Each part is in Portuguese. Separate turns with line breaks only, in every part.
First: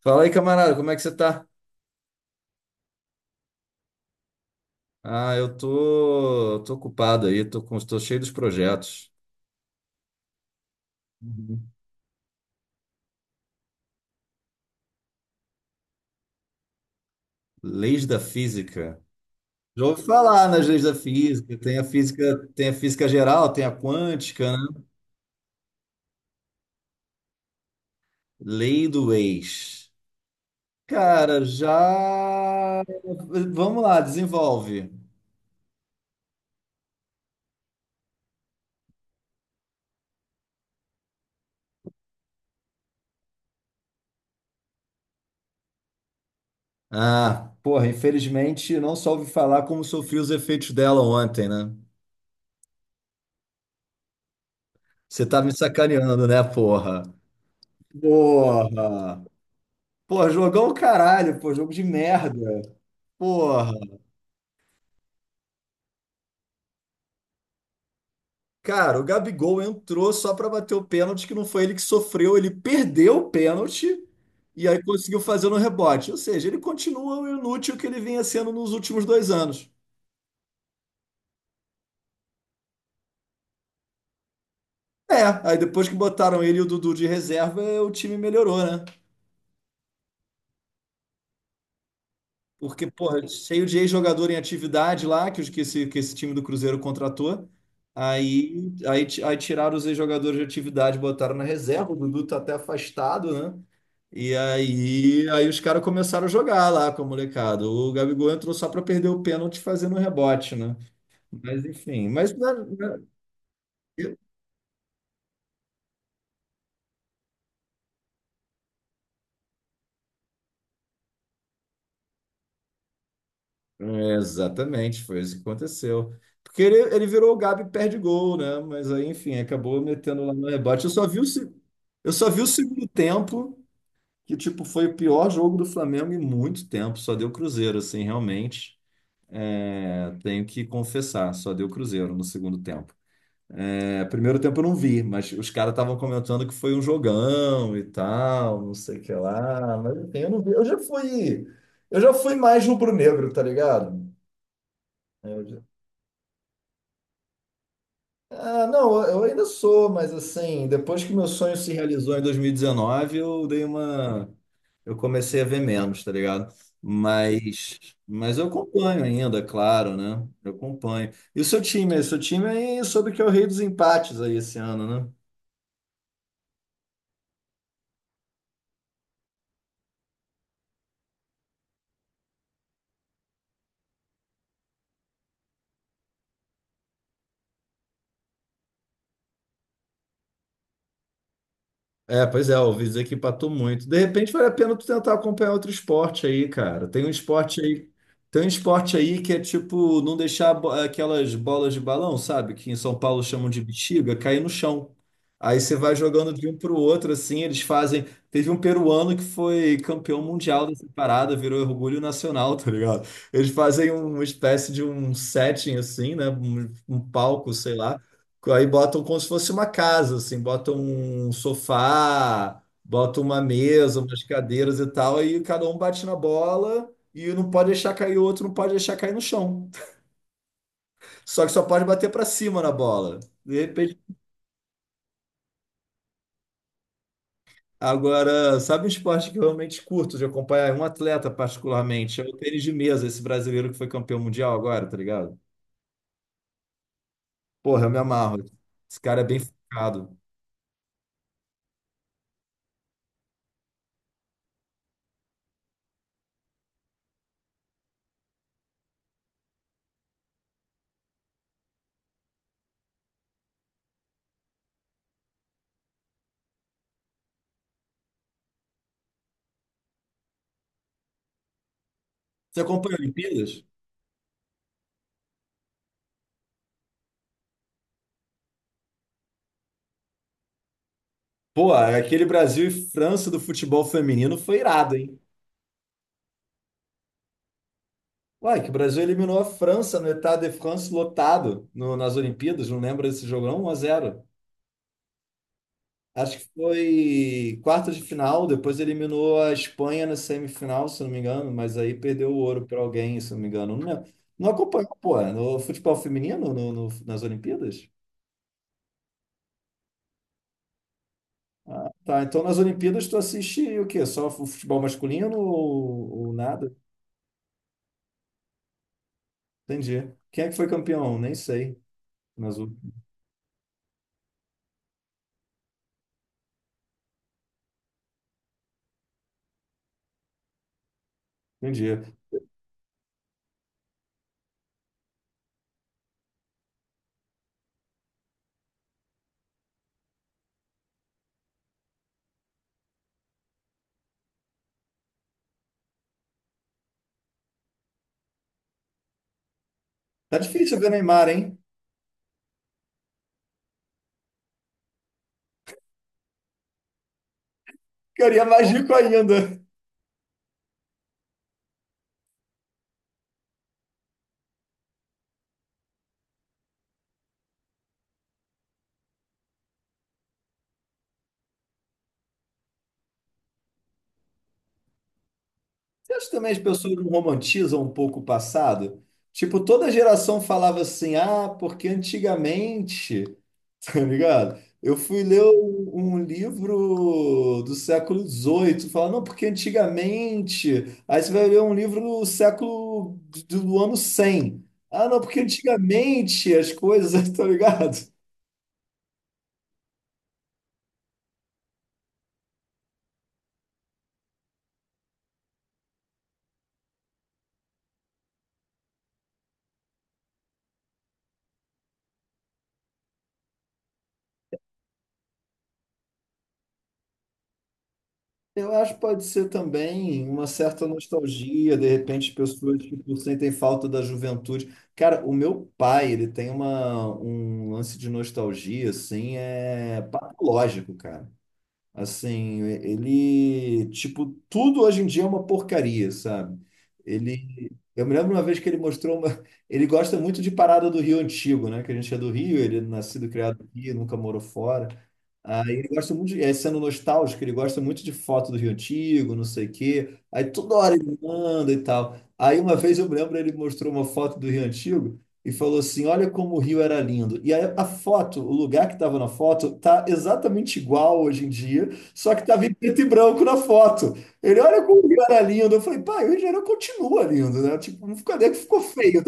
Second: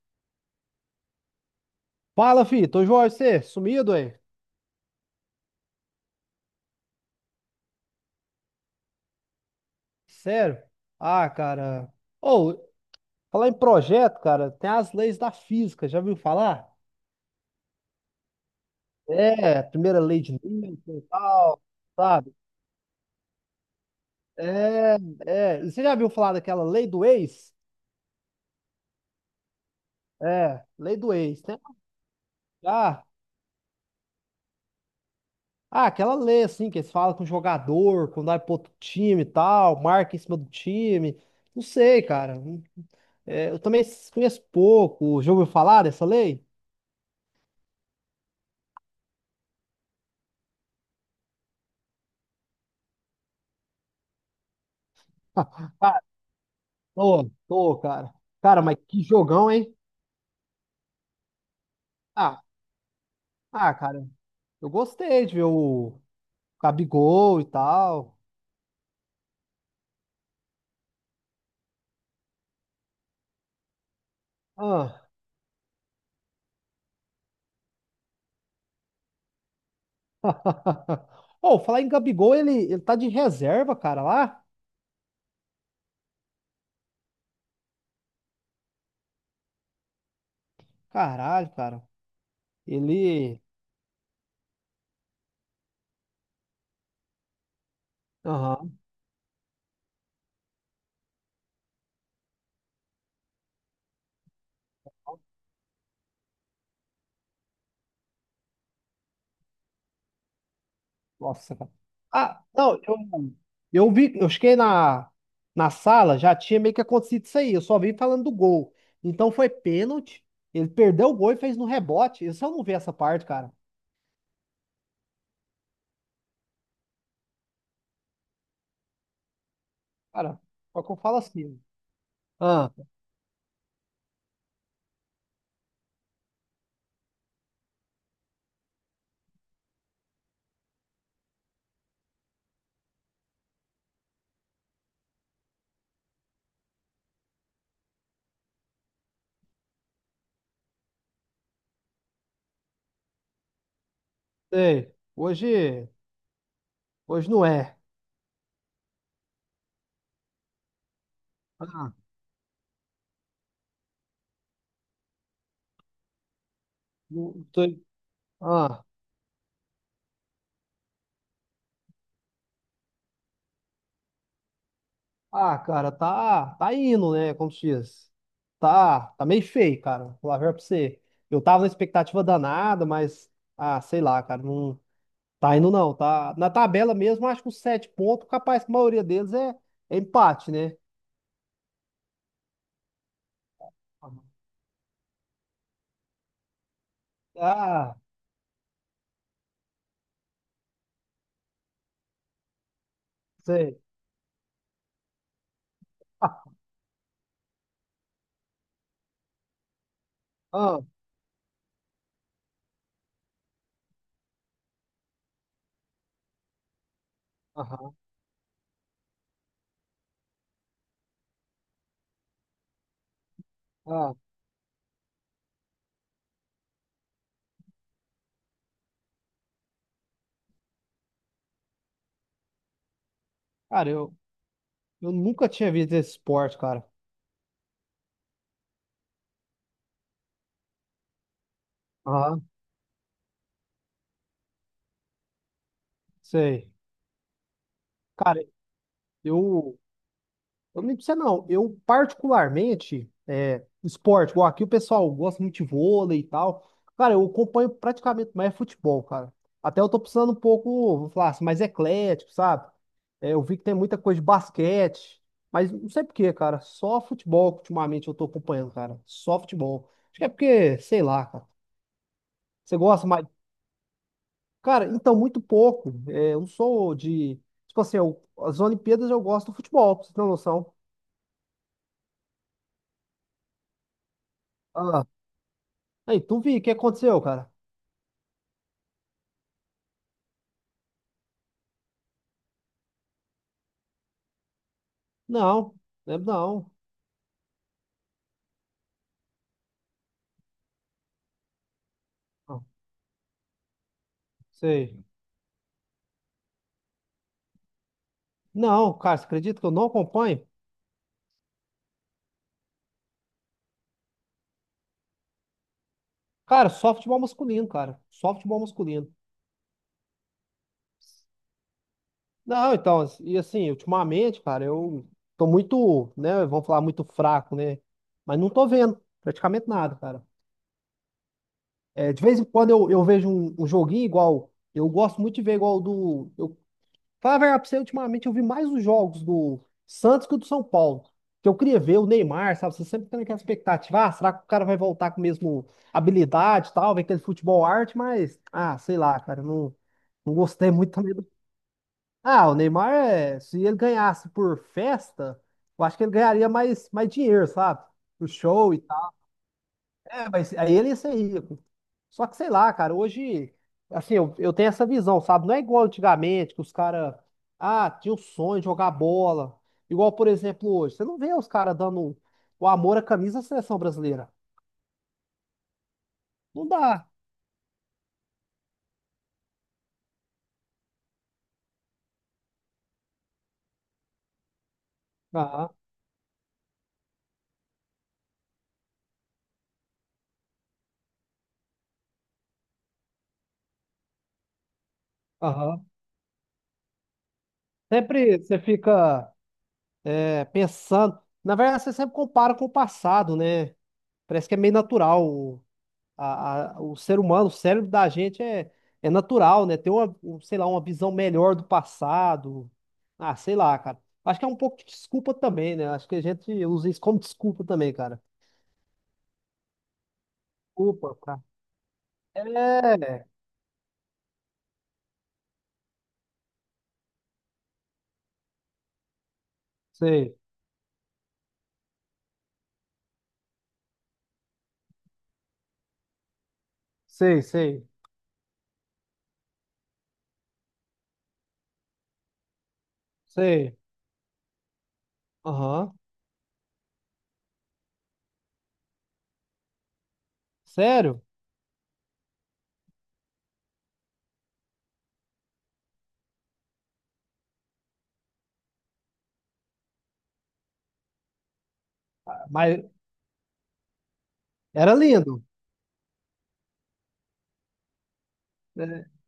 Fala aí, camarada, como é que você tá?
Fala, fi. Tô Jorge, você sumido aí?
Ah, eu tô ocupado aí, tô cheio dos projetos.
Sério? Ah,
Uhum.
cara. Ou, falar em projeto, cara, tem as leis da física, já viu falar?
Leis da física.
É,
Já
primeira
ouvi
lei de
falar nas leis da
Newton e
física.
tal,
Tem a
sabe?
física, tem a física geral, tem a quântica, né?
É, é. E você já viu falar daquela lei do ex?
Lei do ex.
É, lei do ex,
Cara,
né?
já.
ah,
Vamos lá, desenvolve.
aquela lei, assim, que eles falam com o jogador, quando vai pro outro time e tal, marca em cima do time. Não sei, cara. É, eu também conheço pouco. Já ouviu falar dessa lei?
Ah, porra, infelizmente não só ouvi falar como sofri os efeitos dela ontem, né? Você tá me sacaneando, né, porra?
Tô, tô, cara. Cara, mas que
Porra!
jogão, hein?
Pô, jogão o caralho, pô, jogo de
Ah,
merda. Porra.
ah, cara, eu gostei de ver o Gabigol e tal.
Cara, o Gabigol entrou só pra bater o pênalti, que não foi ele que sofreu, ele perdeu o pênalti e aí
Ah.
conseguiu fazer no rebote. Ou seja, ele continua o inútil que ele vinha sendo nos últimos 2 anos.
Ô, falar em Gabigol, ele tá de reserva, cara, lá?
É, aí depois que botaram ele e o Dudu de reserva, o time melhorou, né?
Caralho, cara.
Porque, porra,
Ele.
cheio de ex-jogador em atividade lá, que esse time do Cruzeiro contratou. Aí,
Aham.
aí, ti- aí tiraram os ex-jogadores de atividade, botaram na reserva. O Dudu tá até afastado, né? E aí, aí os caras começaram a jogar lá com a molecada. O Gabigol entrou só para perder o pênalti fazendo um rebote, né?
Nossa,
Mas
cara.
enfim, mas
Ah,
né,
não, eu,
né,
eu vi, eu cheguei na sala, já tinha meio que acontecido isso aí. Eu só vi falando do gol. Então foi pênalti. Ele perdeu o gol e fez no rebote. Eu só não vi essa parte, cara.
Exatamente, foi isso que aconteceu. Porque ele virou o Gabi perde gol, né? Mas aí, enfim, acabou metendo lá
Cara,
no
só
rebote. Eu
que eu
só
falo
vi o, se-
assim.
Eu só vi o
Ah,
segundo tempo, que tipo, foi o pior jogo do Flamengo em muito tempo. Só deu Cruzeiro, assim, realmente. É, tenho que confessar, só deu Cruzeiro no segundo tempo. É, primeiro tempo eu não vi, mas os caras estavam comentando que foi um jogão e tal, não sei o que lá. Mas enfim, eu não vi. Eu já fui mais rubro-negro, tá ligado?
sei. Hoje não é.
Ah, não, eu ainda sou, mas assim, depois que meu sonho se
Ah,
realizou em 2019, eu comecei a ver menos, tá ligado?
não tô-
Mas, mas eu
ah,
acompanho ainda, é claro, né? Eu acompanho. E o seu time aí soube que é o rei dos empates aí esse ano, né?
cara, tá indo, né? Como se diz. Tá meio feio, cara. Vou lá ver verdade pra você. Eu tava na expectativa danada, mas, ah, sei lá, cara, não tá indo não, tá? Na tabela mesmo, acho que os 7 pontos, capaz que a maioria deles é empate, né?
É, pois é, ouvi dizer que empatou muito. De repente vale a pena tu tentar acompanhar outro esporte aí, cara. Tem um esporte aí,
Ah,
tem um esporte aí que é tipo não deixar aquelas bolas de balão, sabe? Que em São Paulo chamam de
sei.
bexiga, cair no chão. Aí você vai jogando
Ah,
de um pro outro assim, eles fazem. Teve um peruano que foi campeão mundial dessa parada, virou orgulho nacional, tá ligado? Eles fazem um, uma espécie de um setting assim, né? Um palco, sei
aham,
lá. Aí botam como se fosse uma casa, assim, botam um sofá, botam uma mesa,
ah.
umas cadeiras e tal, aí cada um bate na bola e um não pode deixar cair o outro, não pode deixar cair no chão. Só que só pode bater para cima na bola. De
Cara,
repente.
eu nunca tinha visto esse esporte, cara.
Agora, sabe um esporte que eu realmente curto de acompanhar? É um atleta particularmente, é o
Aham,
tênis de mesa, esse brasileiro que foi campeão mundial agora, tá ligado?
sei.
Porra, eu me amarro.
Cara,
Esse cara é bem
eu,
focado.
Eu não digo pra você não. Eu, particularmente, é, esporte, igual aqui o pessoal gosta muito de vôlei e tal. Cara, eu acompanho praticamente mais futebol, cara. Até eu tô precisando um pouco, vou falar assim, mais eclético, sabe? É, eu vi que tem muita coisa de basquete, mas não sei por quê, cara. Só futebol que ultimamente eu tô acompanhando, cara. Só futebol. Acho que é porque, sei lá, cara.
Você
Você
acompanha
gosta mais.
Olimpíadas?
Cara, então, muito pouco. É, eu não sou de. Tipo assim, as Olimpíadas eu gosto do futebol, pra você ter uma noção.
Pô, aquele Brasil e França do futebol feminino foi irado,
Ah,
hein?
aí, tu vi, o que aconteceu, cara?
Uai, que o Brasil eliminou a França no Stade de France lotado no- nas Olimpíadas, não lembro desse jogo, não? 1x0.
Não, lembro
Acho que
não.
foi quarta de final, depois eliminou a Espanha na semifinal, se não me engano, mas aí perdeu o
Não,
ouro para alguém, se não me engano. Não, lembro. Não acompanhou,
sei.
pô, no futebol feminino no- no- nas Olimpíadas?
Não, cara, você acredita que eu não acompanho?
Tá, então nas Olimpíadas tu assiste o quê? Só o futebol masculino ou
Cara,
nada?
só futebol masculino, cara. Só futebol masculino.
Entendi. Quem é que foi campeão? Nem sei. Nas
Não, então, e assim, ultimamente, cara, eu tô muito, né, vamos falar, muito fraco, né? Mas não tô vendo praticamente nada, cara.
um dia.
É, de vez em quando eu vejo um joguinho igual, eu gosto muito de ver igual do, eu Falar a verdade pra você, ultimamente eu vi mais os jogos do Santos que o do São Paulo. Que eu queria ver o Neymar, sabe? Você sempre tem aquela expectativa, ah, será que o cara vai voltar com a mesma habilidade e tal, ver aquele futebol arte, mas, ah, sei lá, cara, eu não
Tá
gostei
difícil ver
muito também do...
Neymar, hein?
Ah, o Neymar, é, se ele ganhasse por festa, eu acho que ele ganharia mais dinheiro, sabe? Pro
Ficaria
show e
mágico
tal.
ainda.
É, mas aí ele ia ser rico. Só que, sei lá, cara, hoje, assim, eu tenho essa visão, sabe? Não é igual antigamente, que os caras, ah, tinha o sonho de jogar bola. Igual, por exemplo, hoje. Você não vê os caras dando o amor à camisa da seleção brasileira.
Você acha também que as
Não
pessoas não
dá.
romantizam um pouco o passado? Tipo, toda geração falava assim, ah, porque antigamente, tá ligado? Eu fui ler
Aham,
um, um livro do século 18, falando, não, porque antigamente. Aí você vai ler um livro do século do, do ano 100, ah, não, porque
aham.
antigamente as coisas, tá ligado?
Sempre você fica é, pensando. Na verdade, você sempre compara com o passado, né? Parece que é meio natural. O ser humano, o cérebro da gente é natural, né? Ter sei lá, uma visão melhor do passado. Ah, sei lá, cara. Acho que é um pouco de desculpa também, né? Acho que a gente usa isso como desculpa também, cara.
Eu acho que pode ser também uma certa
Desculpa, cara.
nostalgia, de repente, as pessoas tipo,
É,
sentem falta da juventude. Cara, o meu pai, ele tem uma, um lance de nostalgia, assim, é
sei,
patológico, cara. Assim, ele, tipo, tudo hoje em dia é uma porcaria, sabe?
sei,
Ele,
sei,
eu me lembro uma vez que ele mostrou ele gosta muito de parada do Rio Antigo, né? Que a gente é do Rio, ele é nascido, e criado
sei.
aqui, nunca morou fora. Aí ele
Aham.
gosta muito, de, é, sendo nostálgico, ele gosta muito de foto do Rio Antigo, não sei o quê. Aí toda hora ele
Sério?
manda e tal. Aí uma vez eu me lembro, ele mostrou uma foto do Rio Antigo e falou assim: olha como o Rio era lindo. E aí a foto, o lugar que estava na foto, tá exatamente igual hoje em dia, só que
Ah,
estava em
mas
preto e branco na foto. Ele, olha
era
como o Rio era
lindo,
lindo. Eu falei, pai, o Rio de Janeiro continua lindo, né? Tipo, não ficou, não é que ficou
né?
feio,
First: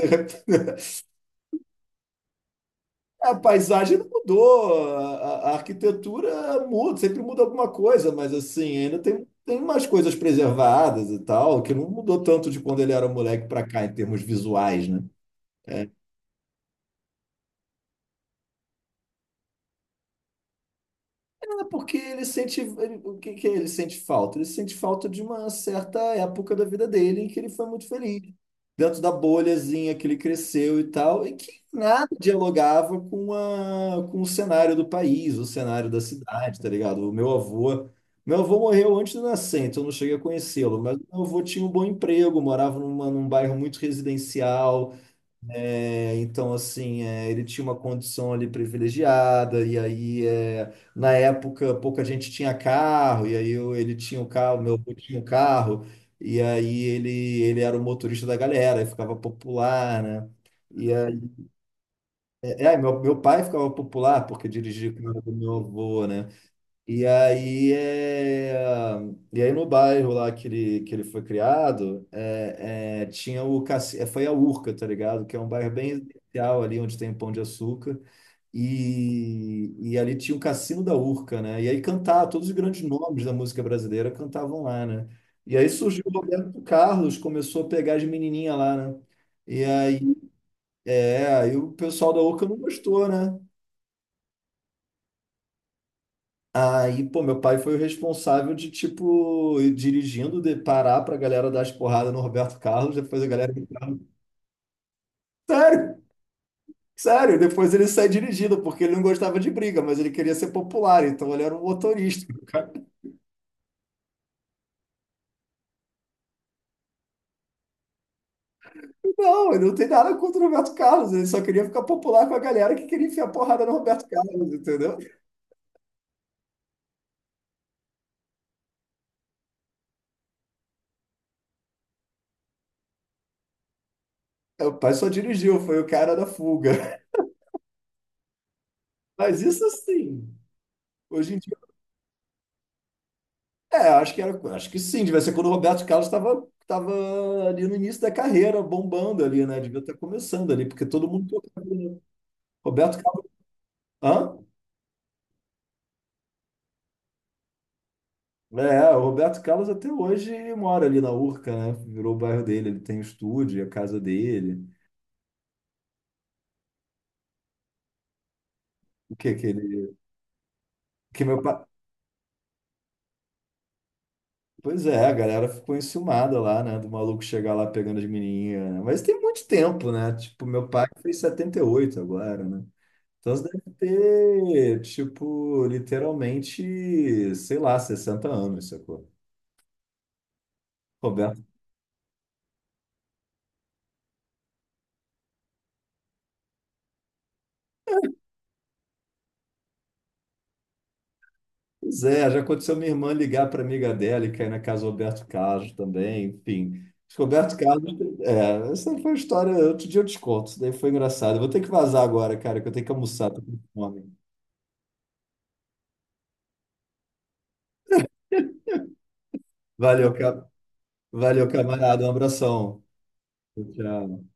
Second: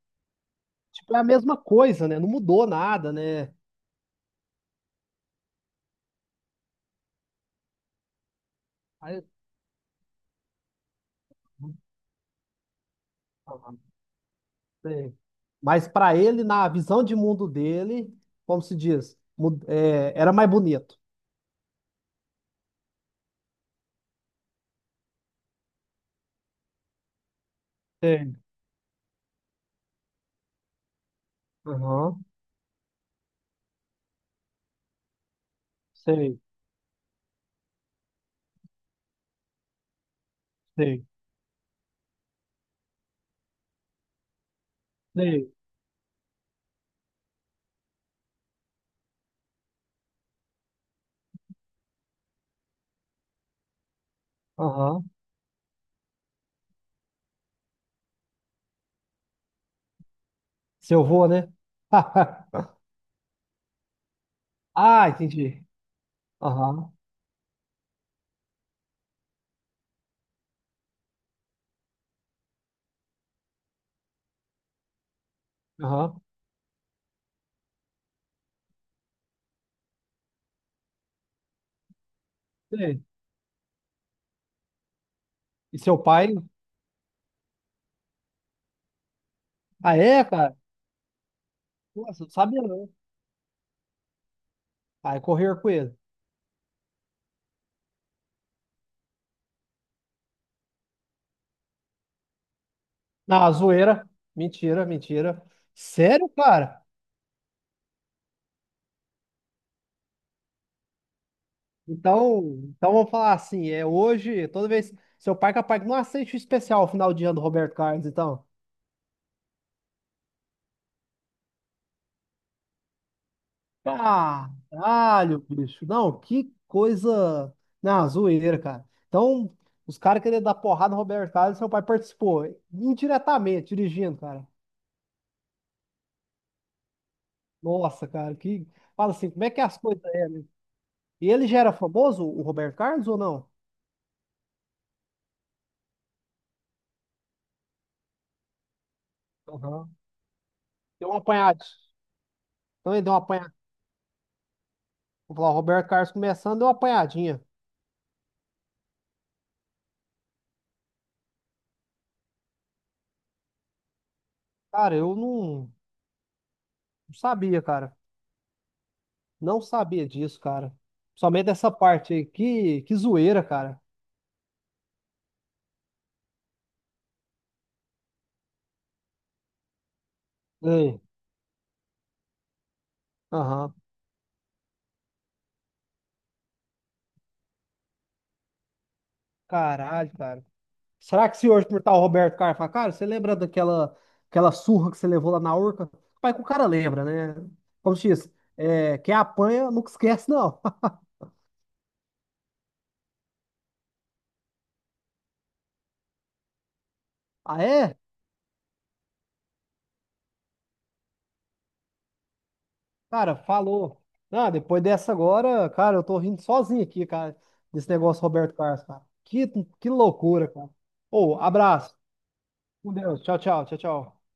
né?
Tipo, é a mesma coisa, né? Não mudou nada,
A
né?
paisagem não mudou, arquitetura muda, sempre muda alguma coisa, mas assim, ainda
Aí-
tem, tem umas coisas preservadas e tal, que não mudou tanto de quando ele era moleque para cá, em termos visuais, né?
Sim. Mas para ele, na visão de mundo dele, como se diz, é, era mais bonito.
É porque ele sente, ele- o que que ele sente falta? Ele sente falta de uma certa época da vida dele em que ele foi muito feliz,
Sei,
dentro da bolhazinha que ele cresceu e tal, e que nada
aham,
dialogava com a, com o cenário do país, o cenário da
sei,
cidade, tá ligado? O meu avô morreu antes de eu nascer, então eu não cheguei a conhecê-lo, mas
sei,
meu avô tinha um bom emprego, morava numa, num bairro muito residencial,
sei,
é, então, assim, é, ele tinha uma condição ali privilegiada, e aí, é, na época, pouca gente tinha carro, e aí ele tinha o carro, meu avô
aham,
tinha o carro, e aí ele era o motorista da galera, e ficava popular, né? E
seu
aí,
avô, né?
é, é, meu pai ficava popular porque dirigia o
Ah,
carro do meu
entendi.
avô, né?
Aham,
E aí, e aí no bairro lá que ele foi criado, é, é, tinha o caci... é, foi a Urca, tá ligado? Que é um bairro bem
aham,
especial ali, onde tem Pão de Açúcar. E ali tinha o Cassino da Urca, né? E aí cantava, todos os grandes
sei.
nomes da música brasileira cantavam lá, né? E aí
E seu
surgiu o
pai?
Roberto Carlos, começou a pegar as menininhas lá, né? E
Ah,
aí,
é, cara?
é, aí o pessoal da
Nossa, não
Urca não
sabia não.
gostou, né?
Aí correr com ele.
Aí, pô, meu pai foi o responsável de, tipo, ir dirigindo, de parar pra galera dar as porradas no Roberto Carlos, depois a galera...
Não, zoeira. Mentira, mentira.
Sério,
Sério, cara?
sério, depois ele sai dirigindo, porque ele não gostava de briga, mas ele queria ser popular, então ele era um motorista. O
Então,
cara,
então vamos falar assim, é hoje, toda vez. Seu pai é capaz que não aceite o especial final de ano do Roberto Carlos, então.
não, ele não tem nada contra o Roberto Carlos, ele só queria ficar popular com a galera que queria enfiar porrada no Roberto Carlos, entendeu?
Caralho, bicho. Não, que coisa. Não, zoeira, cara. Então, os caras querendo dar porrada no Roberto Carlos, seu pai participou indiretamente, dirigindo, cara.
Meu pai só dirigiu, foi o cara da fuga.
Nossa, cara, que. Fala assim,
Mas
como é que
isso
é as coisas.
assim,
E
hoje em
ele
dia
já era famoso, o Roberto Carlos, ou não?
é, acho que era, acho que sim, devia ser quando o Roberto Carlos estava ali no início da carreira, bombando ali, né? Devia estar
Aham.
começando ali, porque todo
Deu uma
mundo
apanhadinha.
tocava, né?
Então
Roberto
ele deu uma
Carlos.
apanhadinha.
Hã?
Vou falar, o Roberto Carlos começando, deu uma apanhadinha.
É, o Roberto Carlos até hoje mora ali na Urca, né? Virou o bairro dele, ele tem o estúdio, a casa dele.
Cara, eu não sabia, cara.
O que que
Não
ele.
sabia disso, cara.
Que meu
Somente
pai.
dessa parte aí. Que zoeira, cara.
Pois é, a galera ficou enciumada lá, né? Do maluco chegar lá pegando as menininhas, né? Mas tem muito tempo, né? Tipo, meu pai
Ei,
fez 78 agora, né? Então você deve
aham.
ter, tipo, literalmente, sei lá, 60 anos, sacou?
Caralho, cara. Será que
Roberto.
se hoje por tal Roberto Carlos falar, cara, você lembra daquela aquela surra que você levou lá na Urca? Pai, que o cara lembra, né? Como se diz, é, quem apanha nunca esquece, não.
Pois é, já aconteceu minha irmã ligar para amiga dela e cair na casa do Roberto Carlos também, enfim. Acho que o Roberto
Ah, é?
Carlos, é, essa foi uma história, outro dia eu te conto, isso daí foi engraçado. Eu vou ter que vazar agora, cara, que eu tenho que almoçar,
Cara,
tô com
falou.
fome.
Ah, depois dessa agora, cara, eu tô rindo sozinho aqui, cara, desse negócio Roberto Carlos, cara. Que
Valeu, ca...
loucura, cara. Ô,
Valeu,
abraço.
camarada, um abração.
Com Deus. Tchau, tchau, tchau, tchau.
Tchau.